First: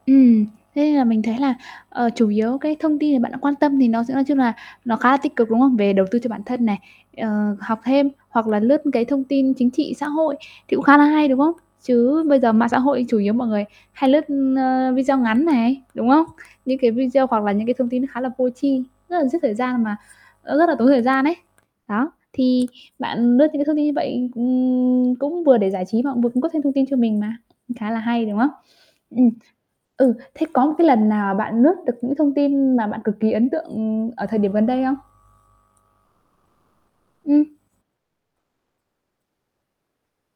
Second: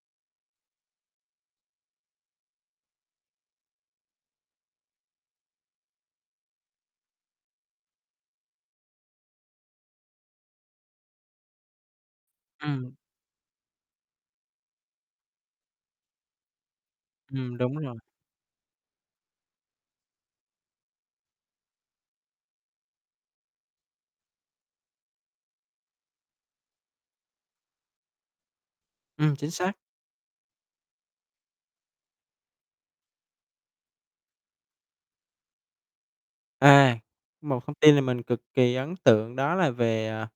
Ừm, thế nên là mình thấy à, ờ, chủ yếu, cái, thông tin mà bạn đang quan tâm thì nó sẽ nói chung là nó khá là tích cực, đúng không? Về đầu tư cho bản thân này, ờ, học thêm, hoặc là lướt, cái, thông tin chính trị xã hội thì cũng khá là hay, đúng không? Chứ bây giờ mạng xã Ừm. hội chủ yếu mọi người hay lướt, ơ, video ngắn này, đúng không? Những cái video hoặc là Ừm, những cái đúng thông rồi. tin nó khá là vô tri, rất là giết thời gian mà nó rất là tốn thời gian ấy. Đó, thì bạn lướt những cái thông tin như vậy, ừm, cũng vừa để giải trí mà cũng vừa cung cấp thêm thông tin cho mình mà, khá là hay, đúng không? Ừm, Ừm, chính xác. ừ, thế có một cái lần nào mà bạn lướt được những thông tin mà bạn cực kỳ ấn tượng, ừm, ở thời điểm gần đây không? À, Ừm. một thông tin là mình cực kỳ ấn tượng đó là về, à